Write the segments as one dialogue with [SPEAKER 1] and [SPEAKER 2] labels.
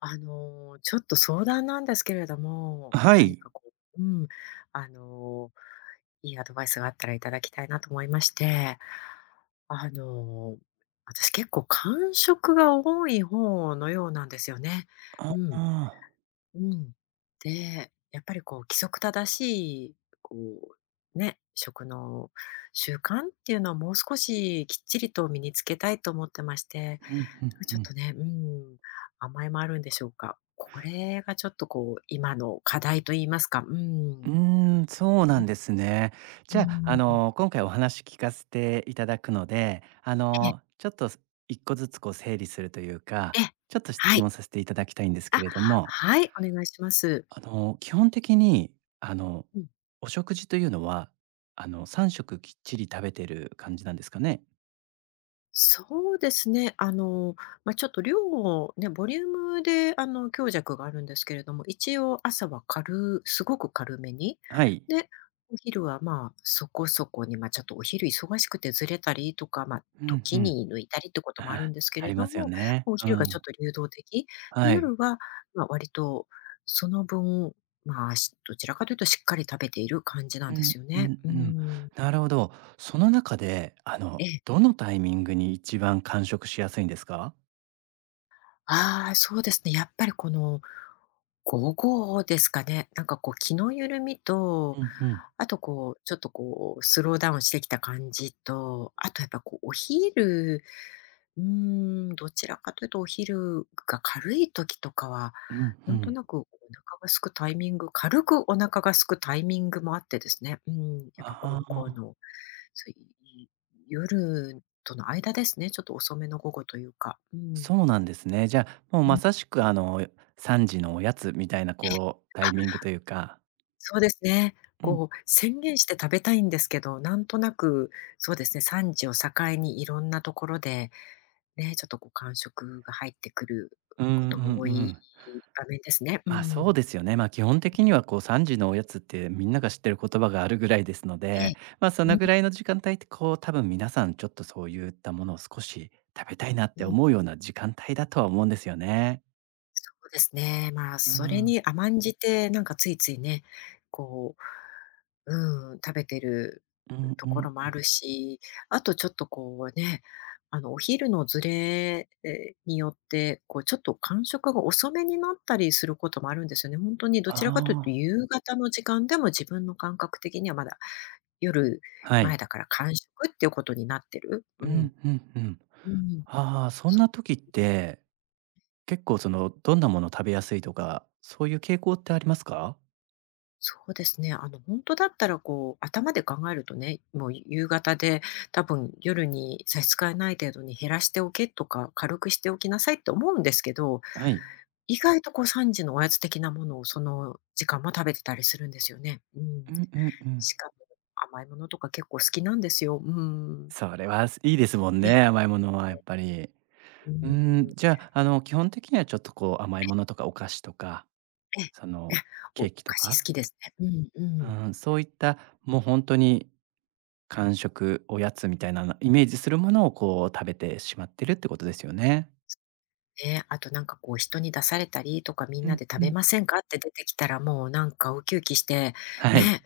[SPEAKER 1] ちょっと相談なんですけれども、
[SPEAKER 2] は
[SPEAKER 1] 何
[SPEAKER 2] い。
[SPEAKER 1] かこう、うん、あの、いいアドバイスがあったらいただきたいなと思いまして、あの、私結構感食が多い方のようなんですよね。
[SPEAKER 2] あ
[SPEAKER 1] うん。
[SPEAKER 2] あ、
[SPEAKER 1] うん。で、やっぱりこう規則正しい、こ食の習慣っていうのはもう少しきっちりと身につけたいと思ってまして、
[SPEAKER 2] ふんふんふ
[SPEAKER 1] ちょっ
[SPEAKER 2] ん。
[SPEAKER 1] とね、うん、甘えもあるんでしょうか。これがちょっとこう今の課題といいますか、う
[SPEAKER 2] う
[SPEAKER 1] ん。
[SPEAKER 2] ーそうなんですね。
[SPEAKER 1] う
[SPEAKER 2] じゃあ、
[SPEAKER 1] ん。
[SPEAKER 2] 今回お話聞かせていただくので、
[SPEAKER 1] ええ、
[SPEAKER 2] ちょっと一個ずつこう整理するというか、
[SPEAKER 1] ええ、
[SPEAKER 2] ちょっと質
[SPEAKER 1] はい。
[SPEAKER 2] 問させていただきたいんですけ
[SPEAKER 1] あ、
[SPEAKER 2] れども、
[SPEAKER 1] はい、お願いします。
[SPEAKER 2] 基本的に、あの、お食事というのは、3食きっちり食べてる感じなんですかね？
[SPEAKER 1] そうですね。ちょっと量をね、ボリュームで強弱があるんですけれども、一応朝はすごく軽めに。
[SPEAKER 2] はい。
[SPEAKER 1] で、お昼は、まあ、そこそこに、ま、ちょっとお昼忙しくてずれたりとか、ま、
[SPEAKER 2] うんう
[SPEAKER 1] 時
[SPEAKER 2] ん。
[SPEAKER 1] に抜いたりってこともある
[SPEAKER 2] ああ、
[SPEAKER 1] んですけ
[SPEAKER 2] あ
[SPEAKER 1] れ
[SPEAKER 2] りま
[SPEAKER 1] ど
[SPEAKER 2] すよ
[SPEAKER 1] も、
[SPEAKER 2] ね。
[SPEAKER 1] お
[SPEAKER 2] う
[SPEAKER 1] 昼がちょっ
[SPEAKER 2] ん。
[SPEAKER 1] と流動的。で、
[SPEAKER 2] はい。
[SPEAKER 1] 夜は、割とその分、まあ、どちらかというとしっかり食べている感じな
[SPEAKER 2] う
[SPEAKER 1] んで
[SPEAKER 2] ん
[SPEAKER 1] すよ
[SPEAKER 2] う
[SPEAKER 1] ね。
[SPEAKER 2] ん
[SPEAKER 1] う
[SPEAKER 2] うん。
[SPEAKER 1] ん。
[SPEAKER 2] なるほど。その中で、
[SPEAKER 1] ええ。
[SPEAKER 2] どのタイミングに一番完食しやすいんですか？
[SPEAKER 1] ああ、そうですね。やっぱり午後ですかね。なんか気の緩みと、
[SPEAKER 2] うんうん。
[SPEAKER 1] あとこうちょっとこうスローダウンしてきた感じと、あとやっぱこうお昼、うーどちらかというとお昼が軽い時とかは、
[SPEAKER 2] うんう
[SPEAKER 1] なんと
[SPEAKER 2] ん。
[SPEAKER 1] なくお腹が空くタイミング、軽くお腹が空くタイミングもあってですね。うん、やっぱ
[SPEAKER 2] あ
[SPEAKER 1] 午後
[SPEAKER 2] あ、
[SPEAKER 1] の、そうい夜との間ですね。ちょっと遅めの午後というか。うん。
[SPEAKER 2] そうなんですね。じゃあ、もう
[SPEAKER 1] う
[SPEAKER 2] ま
[SPEAKER 1] ん。
[SPEAKER 2] さしく、3時のおやつみたいな、
[SPEAKER 1] え
[SPEAKER 2] こう、タイミングというか。
[SPEAKER 1] そうですね。
[SPEAKER 2] うん。
[SPEAKER 1] こう、宣言して食べたいんですけど、なんとなく、そうですね、産地を境にいろんなところで、ね、ちょっと間食が入ってくる
[SPEAKER 2] うんうん
[SPEAKER 1] ことが多
[SPEAKER 2] う
[SPEAKER 1] い
[SPEAKER 2] ん。
[SPEAKER 1] 場面ですね。う
[SPEAKER 2] まあ、そう
[SPEAKER 1] ん。
[SPEAKER 2] ですよね。まあ、基本的にはこう3時のおやつってみんなが知ってる言葉があるぐらいですの
[SPEAKER 1] ええ。
[SPEAKER 2] で、まあ、その
[SPEAKER 1] うん、
[SPEAKER 2] ぐらいの時間帯ってこう多分皆さんちょっとそういったものを少し食べたいなっ
[SPEAKER 1] う
[SPEAKER 2] て
[SPEAKER 1] ん。
[SPEAKER 2] 思うような時間帯だとは思うんですよね。
[SPEAKER 1] そうですね。まあ、
[SPEAKER 2] う
[SPEAKER 1] それ
[SPEAKER 2] ん。
[SPEAKER 1] に甘んじて、なんかついついね、こう、うん、食べてる
[SPEAKER 2] うん
[SPEAKER 1] と
[SPEAKER 2] う
[SPEAKER 1] ころもあ
[SPEAKER 2] ん。
[SPEAKER 1] るし、あとちょっとこうね、あの、お昼のずれえによって、こう、ちょっと間食が遅めになったりすることもあるんですよね。本当にどちらかという
[SPEAKER 2] あ
[SPEAKER 1] と、
[SPEAKER 2] あ、
[SPEAKER 1] 夕方の時間でも自分の感覚的にはまだ夜
[SPEAKER 2] は
[SPEAKER 1] 前
[SPEAKER 2] い。
[SPEAKER 1] だから間食っていうことになってる。
[SPEAKER 2] う
[SPEAKER 1] うん。
[SPEAKER 2] んうんうん。
[SPEAKER 1] うん。
[SPEAKER 2] ああ、そん
[SPEAKER 1] そう。
[SPEAKER 2] な時って結構そのどんなもの食べやすいとか、そういう傾向ってありますか？
[SPEAKER 1] そうですね。あの、本当だったら、こう、頭で考えるとね、もう夕方で多分夜に差し支えない程度に減らしておけとか、軽くしておきなさいって思うんですけど、
[SPEAKER 2] はい。
[SPEAKER 1] 意外とこう3時のおやつ的なものをその時間も食べてたりするんですよね。う
[SPEAKER 2] う
[SPEAKER 1] ん。
[SPEAKER 2] んうんうん。
[SPEAKER 1] しかも甘いものとか結構好きなんですよ。うん。
[SPEAKER 2] それは、いいですもん
[SPEAKER 1] え、
[SPEAKER 2] ね、甘いものはやっぱり。
[SPEAKER 1] う
[SPEAKER 2] う
[SPEAKER 1] ん、
[SPEAKER 2] ーじゃあ、基本的にはちょっとこう甘いものとかお菓子とか、
[SPEAKER 1] え
[SPEAKER 2] そ
[SPEAKER 1] え、
[SPEAKER 2] の
[SPEAKER 1] え、お
[SPEAKER 2] ケ
[SPEAKER 1] お
[SPEAKER 2] ーキと
[SPEAKER 1] 菓子好
[SPEAKER 2] か、
[SPEAKER 1] きですね。うんうん。
[SPEAKER 2] そういったもう本当に間食、おやつみたいなのイメージするものをこう食べてしまってるってことですよね。
[SPEAKER 1] ね、あと人に出されたりとか、みん
[SPEAKER 2] う
[SPEAKER 1] な
[SPEAKER 2] ん
[SPEAKER 1] で食
[SPEAKER 2] う
[SPEAKER 1] べ
[SPEAKER 2] ん。
[SPEAKER 1] ませんかって出てきたら、もうなんかウキウキして、
[SPEAKER 2] はい。
[SPEAKER 1] ね、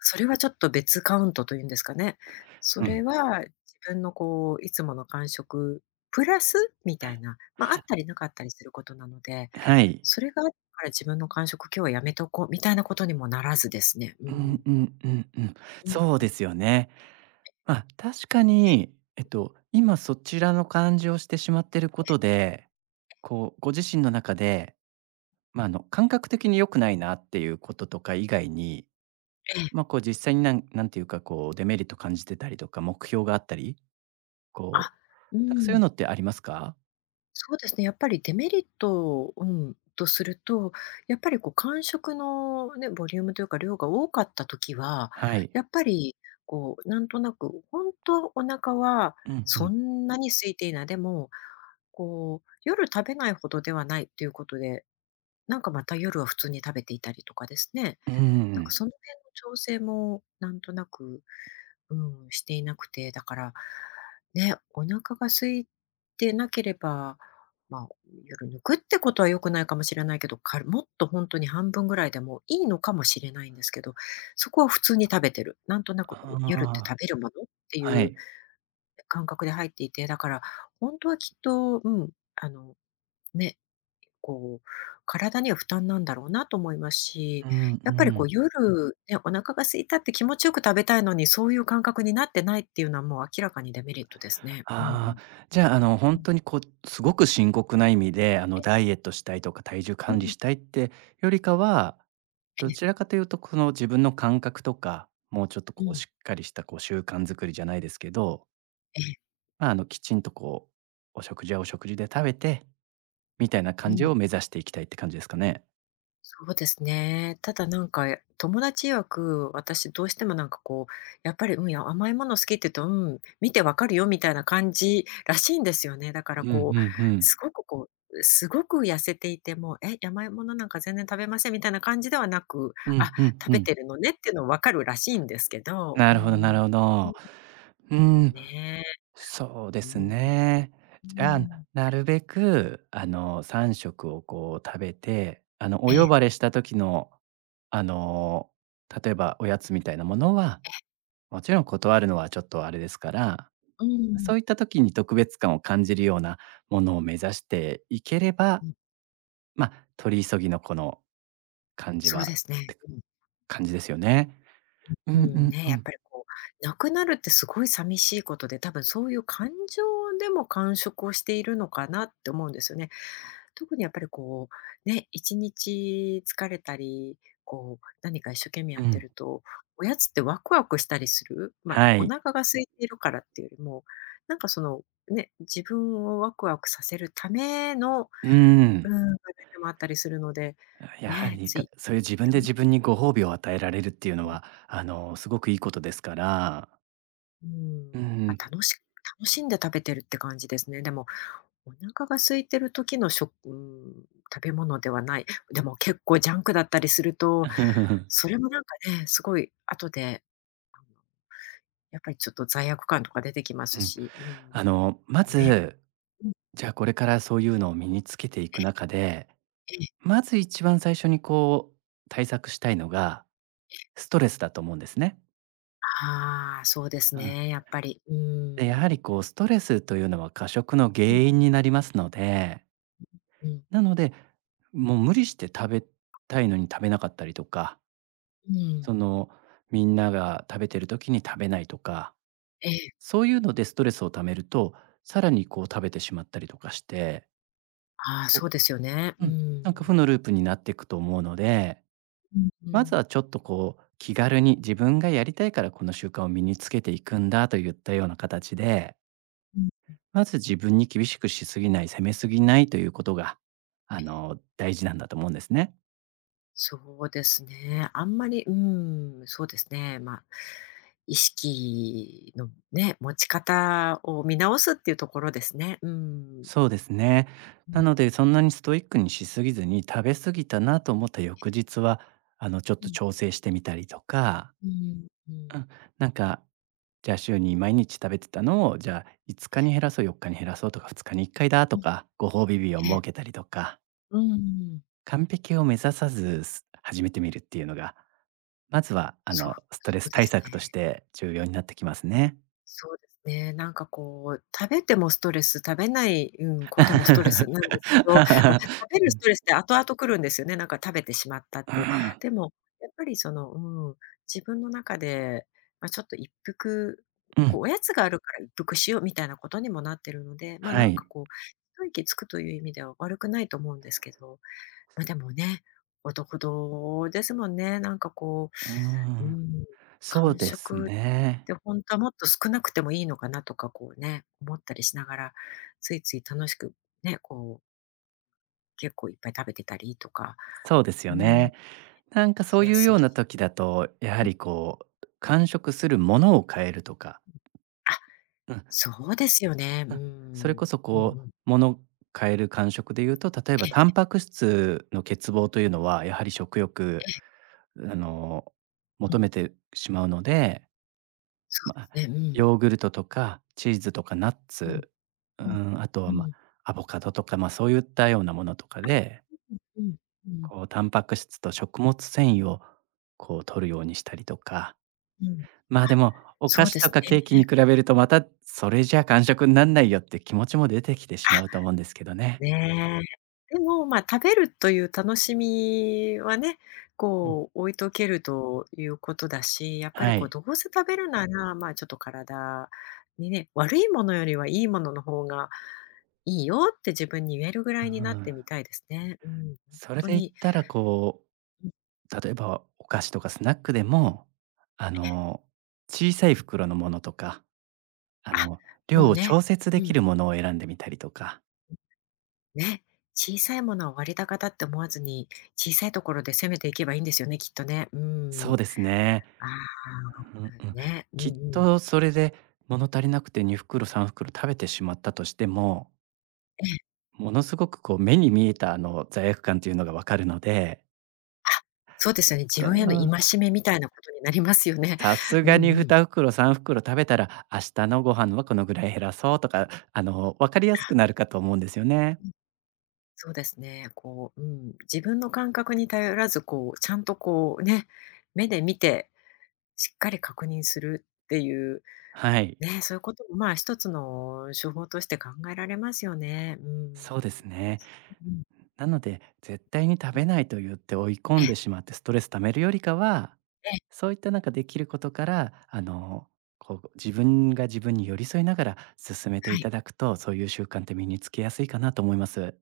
[SPEAKER 1] それはちょっと別カウントというんですかね。そ
[SPEAKER 2] う
[SPEAKER 1] れ
[SPEAKER 2] ん。
[SPEAKER 1] は自分のこういつもの感食プラスみたいな、まあ、あったりなかったりすることなので、
[SPEAKER 2] はい。
[SPEAKER 1] それがあったから自分の感食今日はやめとこうみたいなことにもならずですね。う
[SPEAKER 2] うん
[SPEAKER 1] ん。
[SPEAKER 2] うんうんうん。
[SPEAKER 1] うん、
[SPEAKER 2] そうですよね。まあ、確かに、今そちらの感じをしてしまってることで、こうご自身の中で、まあ、感覚的に良くないなっていうこととか以外に
[SPEAKER 1] ええ。
[SPEAKER 2] まあ、こう実際になんなんていうか、こうデメリット感じてたりとか、目標があったり、こ
[SPEAKER 1] あ、
[SPEAKER 2] う、
[SPEAKER 1] う
[SPEAKER 2] なんかそういう
[SPEAKER 1] ん。
[SPEAKER 2] のってありますか？
[SPEAKER 1] そうですね、やっぱりデメリットとすると、やっぱりこう間食のね、ボリュームというか量が多かった時は、
[SPEAKER 2] はい。
[SPEAKER 1] やっぱりなんとなく、本当はお腹は
[SPEAKER 2] うんう
[SPEAKER 1] そ
[SPEAKER 2] ん。
[SPEAKER 1] んなに空いていない、でも、こう夜食べないほどではないということで、なんかまた夜は普通に食べていたりとかですね、
[SPEAKER 2] う
[SPEAKER 1] なんか
[SPEAKER 2] ん。
[SPEAKER 1] その辺の調整もなんとなくうしていなくて、だから、ね、お腹が空いてなければ、まあ、夜抜くってことは良くないかもしれないけど、かもっと本当に半分ぐらいでもいいのかもしれないんですけど、そこは普通に食べてる。なんとなくこう、夜って
[SPEAKER 2] ああ、
[SPEAKER 1] 食べるものってい
[SPEAKER 2] は
[SPEAKER 1] う
[SPEAKER 2] い。
[SPEAKER 1] 感覚で入っていて、だから、本当はきっと、あの、ね、こう、体には負担なんだろうなと思います
[SPEAKER 2] う
[SPEAKER 1] し、
[SPEAKER 2] ん
[SPEAKER 1] やっぱり
[SPEAKER 2] う
[SPEAKER 1] こ
[SPEAKER 2] ん。
[SPEAKER 1] う夜ね、お腹が空いたって気持ちよく食べたいのに、そういう感覚になってないっていうのはもう明らかにデメリットですね。う
[SPEAKER 2] ああ、
[SPEAKER 1] ん。
[SPEAKER 2] じゃあ、
[SPEAKER 1] う
[SPEAKER 2] 本
[SPEAKER 1] ん。
[SPEAKER 2] 当にこう、すごく深刻な意味で、ダイエットしたいとか、体重
[SPEAKER 1] う
[SPEAKER 2] 管理
[SPEAKER 1] ん。
[SPEAKER 2] したいってよりかは、
[SPEAKER 1] え
[SPEAKER 2] ど
[SPEAKER 1] え、
[SPEAKER 2] ちらかというと、この自分の感覚とか、もうちょっと
[SPEAKER 1] う
[SPEAKER 2] こう
[SPEAKER 1] ん。
[SPEAKER 2] しっかりしたこう習慣作りじゃないですけど、
[SPEAKER 1] ええ、
[SPEAKER 2] まあ、きちんとこう、お食事はお食事で食べてみたいな
[SPEAKER 1] う
[SPEAKER 2] 感じを
[SPEAKER 1] ん。
[SPEAKER 2] 目指していきたいって感じですかね？
[SPEAKER 1] そうですね。ただなんか、友達曰く、私どうしてもやっぱり、うん、いや甘いもの好きって言うと、うん、見てわかるよみたいな感じらしいんですよね。だか
[SPEAKER 2] う
[SPEAKER 1] ら
[SPEAKER 2] んう
[SPEAKER 1] こう、
[SPEAKER 2] んうん。
[SPEAKER 1] すごく痩せていても、え、甘いものなんか全然食べませんみたいな感じではなく、
[SPEAKER 2] う
[SPEAKER 1] あ、
[SPEAKER 2] んうんう
[SPEAKER 1] 食べ
[SPEAKER 2] ん。
[SPEAKER 1] てるのねっていうのわかるらしいんですけど、
[SPEAKER 2] な
[SPEAKER 1] う
[SPEAKER 2] るほどなる
[SPEAKER 1] ん。
[SPEAKER 2] ほど。うーん、
[SPEAKER 1] ねえ、
[SPEAKER 2] そうで
[SPEAKER 1] う
[SPEAKER 2] す
[SPEAKER 1] ん。
[SPEAKER 2] ね。
[SPEAKER 1] う
[SPEAKER 2] じゃあ、
[SPEAKER 1] ん。
[SPEAKER 2] なるべく、3食をこう食べて、お
[SPEAKER 1] え
[SPEAKER 2] 呼
[SPEAKER 1] え、
[SPEAKER 2] ばれした時の、あの、例えばおやつみたいなものは、もちろん断るのはちょっとあれですから、
[SPEAKER 1] うんうん
[SPEAKER 2] そういった時に特別感を感じるようなものを目指していければ、まあ、取り急ぎのこの感じ
[SPEAKER 1] そう
[SPEAKER 2] は
[SPEAKER 1] ですね。
[SPEAKER 2] 感じですよね。うんうんう
[SPEAKER 1] やっ
[SPEAKER 2] ん。
[SPEAKER 1] ぱりこう、亡くなるってすごい寂しいことで、多分そういう感情でも感触をしているのかなって思うんですよね。特にやっぱりこう、ね、1日疲れたり、こう、何か一生懸命
[SPEAKER 2] う
[SPEAKER 1] やって
[SPEAKER 2] ん。
[SPEAKER 1] ると、おやつってワクワクしたりする、まあ、
[SPEAKER 2] は
[SPEAKER 1] お
[SPEAKER 2] い。
[SPEAKER 1] 腹が空いているからっていうよりも、なんかその、ね、自分をワクワクさせるための、
[SPEAKER 2] うー
[SPEAKER 1] うん、
[SPEAKER 2] ん。
[SPEAKER 1] 場面でもあったりするので、
[SPEAKER 2] やは
[SPEAKER 1] ね、
[SPEAKER 2] り、
[SPEAKER 1] つ
[SPEAKER 2] か
[SPEAKER 1] い、
[SPEAKER 2] そういう自
[SPEAKER 1] い
[SPEAKER 2] 分で
[SPEAKER 1] ろんな
[SPEAKER 2] 自分にご褒美を与えられるっていうのは、すごくいいことですから。
[SPEAKER 1] う
[SPEAKER 2] う
[SPEAKER 1] ん、ま、
[SPEAKER 2] ん。
[SPEAKER 1] あ楽し楽しんで食べてるって感じですね。でも、お腹が空いてる時の食うん、食べ物ではない。でも結構ジャンクだったりすると、それもなんかね、すごい後で、あの、やっぱりちょっと罪悪感とか出てきま
[SPEAKER 2] う
[SPEAKER 1] す
[SPEAKER 2] ん。
[SPEAKER 1] し、うん、
[SPEAKER 2] ま
[SPEAKER 1] ね、
[SPEAKER 2] ず、
[SPEAKER 1] うん、
[SPEAKER 2] じゃあこれからそういうのを身につけていく中で、
[SPEAKER 1] ええ、
[SPEAKER 2] まず一番最初にこう対策したいのが、ストレスだと思うんですね。
[SPEAKER 1] ああ、そうです
[SPEAKER 2] うん。
[SPEAKER 1] ね、やっぱり。う
[SPEAKER 2] で、やは
[SPEAKER 1] ん。
[SPEAKER 2] りこうストレスというのは過食の原
[SPEAKER 1] うん、
[SPEAKER 2] 因になりますので
[SPEAKER 1] うん、
[SPEAKER 2] なので、もう無理して食べたいのに食べなかったりとか、
[SPEAKER 1] うん。
[SPEAKER 2] その、みんなが食べてる時に食べないとか、
[SPEAKER 1] ええ、
[SPEAKER 2] そういうのでストレスを溜めると、さらにこう食べてしまったりとかして、
[SPEAKER 1] ああ、そ
[SPEAKER 2] こ
[SPEAKER 1] うですよね。
[SPEAKER 2] う
[SPEAKER 1] う
[SPEAKER 2] うん、なんか負
[SPEAKER 1] ん。
[SPEAKER 2] のループになっていくと思うので、
[SPEAKER 1] うん、う
[SPEAKER 2] まずは
[SPEAKER 1] ん。
[SPEAKER 2] ちょっとこう気軽に自分がやりたいからこの習慣を身につけていくんだといったような形で、まず自分に厳しくしすぎない、責めすぎないということが、大事なんだと思うんですね。
[SPEAKER 1] そうですね。あんまり、うん、そうですね。まあ、意識のね、持ち方を見直すっていうところですね。うん。
[SPEAKER 2] そうですね。
[SPEAKER 1] う
[SPEAKER 2] な
[SPEAKER 1] ん。
[SPEAKER 2] ので、そんなにストイックにしすぎずに、食べ過ぎたなと思った翌日は、ちょっ
[SPEAKER 1] う
[SPEAKER 2] と
[SPEAKER 1] ん。
[SPEAKER 2] 調整してみたりとか、
[SPEAKER 1] うん。う
[SPEAKER 2] う
[SPEAKER 1] ん。
[SPEAKER 2] ん、なんか、じゃあ週に毎日食べてたのを、じゃあ5日に減らそう、4日に減らそうとか、2日に1回だと
[SPEAKER 1] うん。
[SPEAKER 2] か、ご褒美日を
[SPEAKER 1] ええ。
[SPEAKER 2] 設けたりとか、
[SPEAKER 1] うん。
[SPEAKER 2] 完璧を目指さずす始めてみるっていうのが、まずは、
[SPEAKER 1] そう、
[SPEAKER 2] スト
[SPEAKER 1] そ
[SPEAKER 2] レ
[SPEAKER 1] う
[SPEAKER 2] ス
[SPEAKER 1] で
[SPEAKER 2] 対
[SPEAKER 1] す
[SPEAKER 2] 策とし
[SPEAKER 1] ね。
[SPEAKER 2] て重要になってきますね。
[SPEAKER 1] そうですね。食べてもストレス、食べないこともストレスなんですけど、まあ、食 べるストレスって後々来るんですよね。なんか食べてしまったっ
[SPEAKER 2] うん、う
[SPEAKER 1] ていう。
[SPEAKER 2] ん、
[SPEAKER 1] でも、やっぱりその、うん、自分の中で、まあ、ちょっと一服、こうおやつがあるから一服しようみたいなことにもなってるので、
[SPEAKER 2] はい。
[SPEAKER 1] 一息つくという意味では悪くないと思うんですけど。ま、でもね、男同ですもんね。
[SPEAKER 2] う
[SPEAKER 1] う、う
[SPEAKER 2] ん。
[SPEAKER 1] ん、
[SPEAKER 2] そう
[SPEAKER 1] 間
[SPEAKER 2] です
[SPEAKER 1] 食っ
[SPEAKER 2] ね。
[SPEAKER 1] て本当はもっと少なくてもいいのかなとか、こうね、思ったりしながら、ついつい楽しくね、こう、結構いっぱい食べてたりとか、
[SPEAKER 2] そうです
[SPEAKER 1] う
[SPEAKER 2] よ
[SPEAKER 1] ん、
[SPEAKER 2] ね。なんかそ
[SPEAKER 1] し
[SPEAKER 2] う
[SPEAKER 1] や
[SPEAKER 2] いう
[SPEAKER 1] す
[SPEAKER 2] よう
[SPEAKER 1] い
[SPEAKER 2] な
[SPEAKER 1] し。
[SPEAKER 2] 時だと、やはりこう、間食するものを変えるとか、
[SPEAKER 1] あ、
[SPEAKER 2] うん
[SPEAKER 1] そうですよね。う
[SPEAKER 2] うん、それ
[SPEAKER 1] ん。
[SPEAKER 2] こそ
[SPEAKER 1] うん
[SPEAKER 2] こ
[SPEAKER 1] うん。
[SPEAKER 2] う、ものを変える感食で言うと、例えば
[SPEAKER 1] え
[SPEAKER 2] タン
[SPEAKER 1] え、
[SPEAKER 2] パク質の欠乏というのは、やはり食欲、あの、
[SPEAKER 1] う
[SPEAKER 2] 求
[SPEAKER 1] ん、
[SPEAKER 2] めてしまうので、
[SPEAKER 1] そ
[SPEAKER 2] まあ、
[SPEAKER 1] うですね。うん。
[SPEAKER 2] ヨーグルトとかチーズとかナッ
[SPEAKER 1] うん、
[SPEAKER 2] ツ、う
[SPEAKER 1] うん。
[SPEAKER 2] ん、あと
[SPEAKER 1] う
[SPEAKER 2] は、ま
[SPEAKER 1] ん、
[SPEAKER 2] あ、アボカドとか、まあ、そういったようなものとかで
[SPEAKER 1] うん、うん、
[SPEAKER 2] こう、タンパク質と食物繊維を、こう、取るようにしたりとか、
[SPEAKER 1] うん。
[SPEAKER 2] まあ、でも、お
[SPEAKER 1] そ
[SPEAKER 2] 菓
[SPEAKER 1] う
[SPEAKER 2] 子
[SPEAKER 1] で
[SPEAKER 2] と
[SPEAKER 1] すね。
[SPEAKER 2] かケーキに比べると、また、それじゃ完食になんないよって気持ちも出てきてしまうと
[SPEAKER 1] あ
[SPEAKER 2] 思うんですけどね。
[SPEAKER 1] ねえ。でも、まあ、食べるという楽しみはね、
[SPEAKER 2] うん、
[SPEAKER 1] こう置いとけるということだし、やっぱり
[SPEAKER 2] は
[SPEAKER 1] こう
[SPEAKER 2] い。
[SPEAKER 1] どうせ食べるなら、まあ、ちょっと体にね、悪いものよりはいいものの方がいいよって自分に言えるぐ
[SPEAKER 2] う
[SPEAKER 1] らいに
[SPEAKER 2] ん
[SPEAKER 1] な
[SPEAKER 2] う
[SPEAKER 1] って
[SPEAKER 2] ん。
[SPEAKER 1] みたいですね。うん、本
[SPEAKER 2] それ
[SPEAKER 1] 当
[SPEAKER 2] で言っ
[SPEAKER 1] に。
[SPEAKER 2] たら、こう、例えばお菓子とかスナックでも、あの、小さい袋のものとか、あ
[SPEAKER 1] あ、
[SPEAKER 2] の、
[SPEAKER 1] も
[SPEAKER 2] 量
[SPEAKER 1] う
[SPEAKER 2] を
[SPEAKER 1] ね、
[SPEAKER 2] 調節
[SPEAKER 1] う
[SPEAKER 2] でき
[SPEAKER 1] ん、
[SPEAKER 2] るものを選んでみたりとか。
[SPEAKER 1] ね、小さいものは割高だって思わずに、小さいところで攻めていけばいいんですよね、きっとね。う
[SPEAKER 2] そう
[SPEAKER 1] ん。
[SPEAKER 2] ですね。
[SPEAKER 1] あ
[SPEAKER 2] うんう
[SPEAKER 1] あ、
[SPEAKER 2] ん。
[SPEAKER 1] ね、うん
[SPEAKER 2] きっ
[SPEAKER 1] う
[SPEAKER 2] と
[SPEAKER 1] ん。
[SPEAKER 2] それで物足りなくて2袋3袋食べてしまったとしても、
[SPEAKER 1] え。
[SPEAKER 2] ものすごくこう目に見えたあの罪悪感というのがわかるので、
[SPEAKER 1] あ、そうですよね。自分への
[SPEAKER 2] か
[SPEAKER 1] 戒めみたいなことになりますよね。
[SPEAKER 2] さす
[SPEAKER 1] うん
[SPEAKER 2] が
[SPEAKER 1] う
[SPEAKER 2] に2
[SPEAKER 1] ん。
[SPEAKER 2] 袋3袋食べたら、明日のご飯はこのぐらい減らそうとか、わかりやすく
[SPEAKER 1] あ、
[SPEAKER 2] なるかと思うんですよね。
[SPEAKER 1] うん、そうですね。自分の感覚に頼らず、ちゃんと目で見て、しっかり確認するっていう、
[SPEAKER 2] はい、
[SPEAKER 1] ね、そういうこともまあ一つの手法として考えられますよね。う
[SPEAKER 2] そうです
[SPEAKER 1] ん。
[SPEAKER 2] ね。
[SPEAKER 1] うん、
[SPEAKER 2] なので、絶対に食
[SPEAKER 1] うん。
[SPEAKER 2] べないと言って追い込
[SPEAKER 1] え
[SPEAKER 2] ん
[SPEAKER 1] え、
[SPEAKER 2] でしまってストレス溜めるよりかは、
[SPEAKER 1] ええ、
[SPEAKER 2] そういったなんかできることから、こう自分が自分に寄り添いながら進めて
[SPEAKER 1] は
[SPEAKER 2] いた
[SPEAKER 1] い。
[SPEAKER 2] だくと、そういう習慣って身につけやすいかなと思います。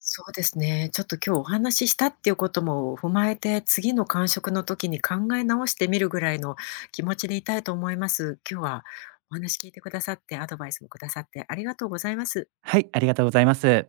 [SPEAKER 1] そうですね。ちょっと今日お話ししたっていうことも踏まえて、次の感触の時に考え直してみるぐらいの気持ちでいたいと思います。今日はお話聞いてくださって、アドバイスもくださってありがとうございます。
[SPEAKER 2] はい、ありがとうございます。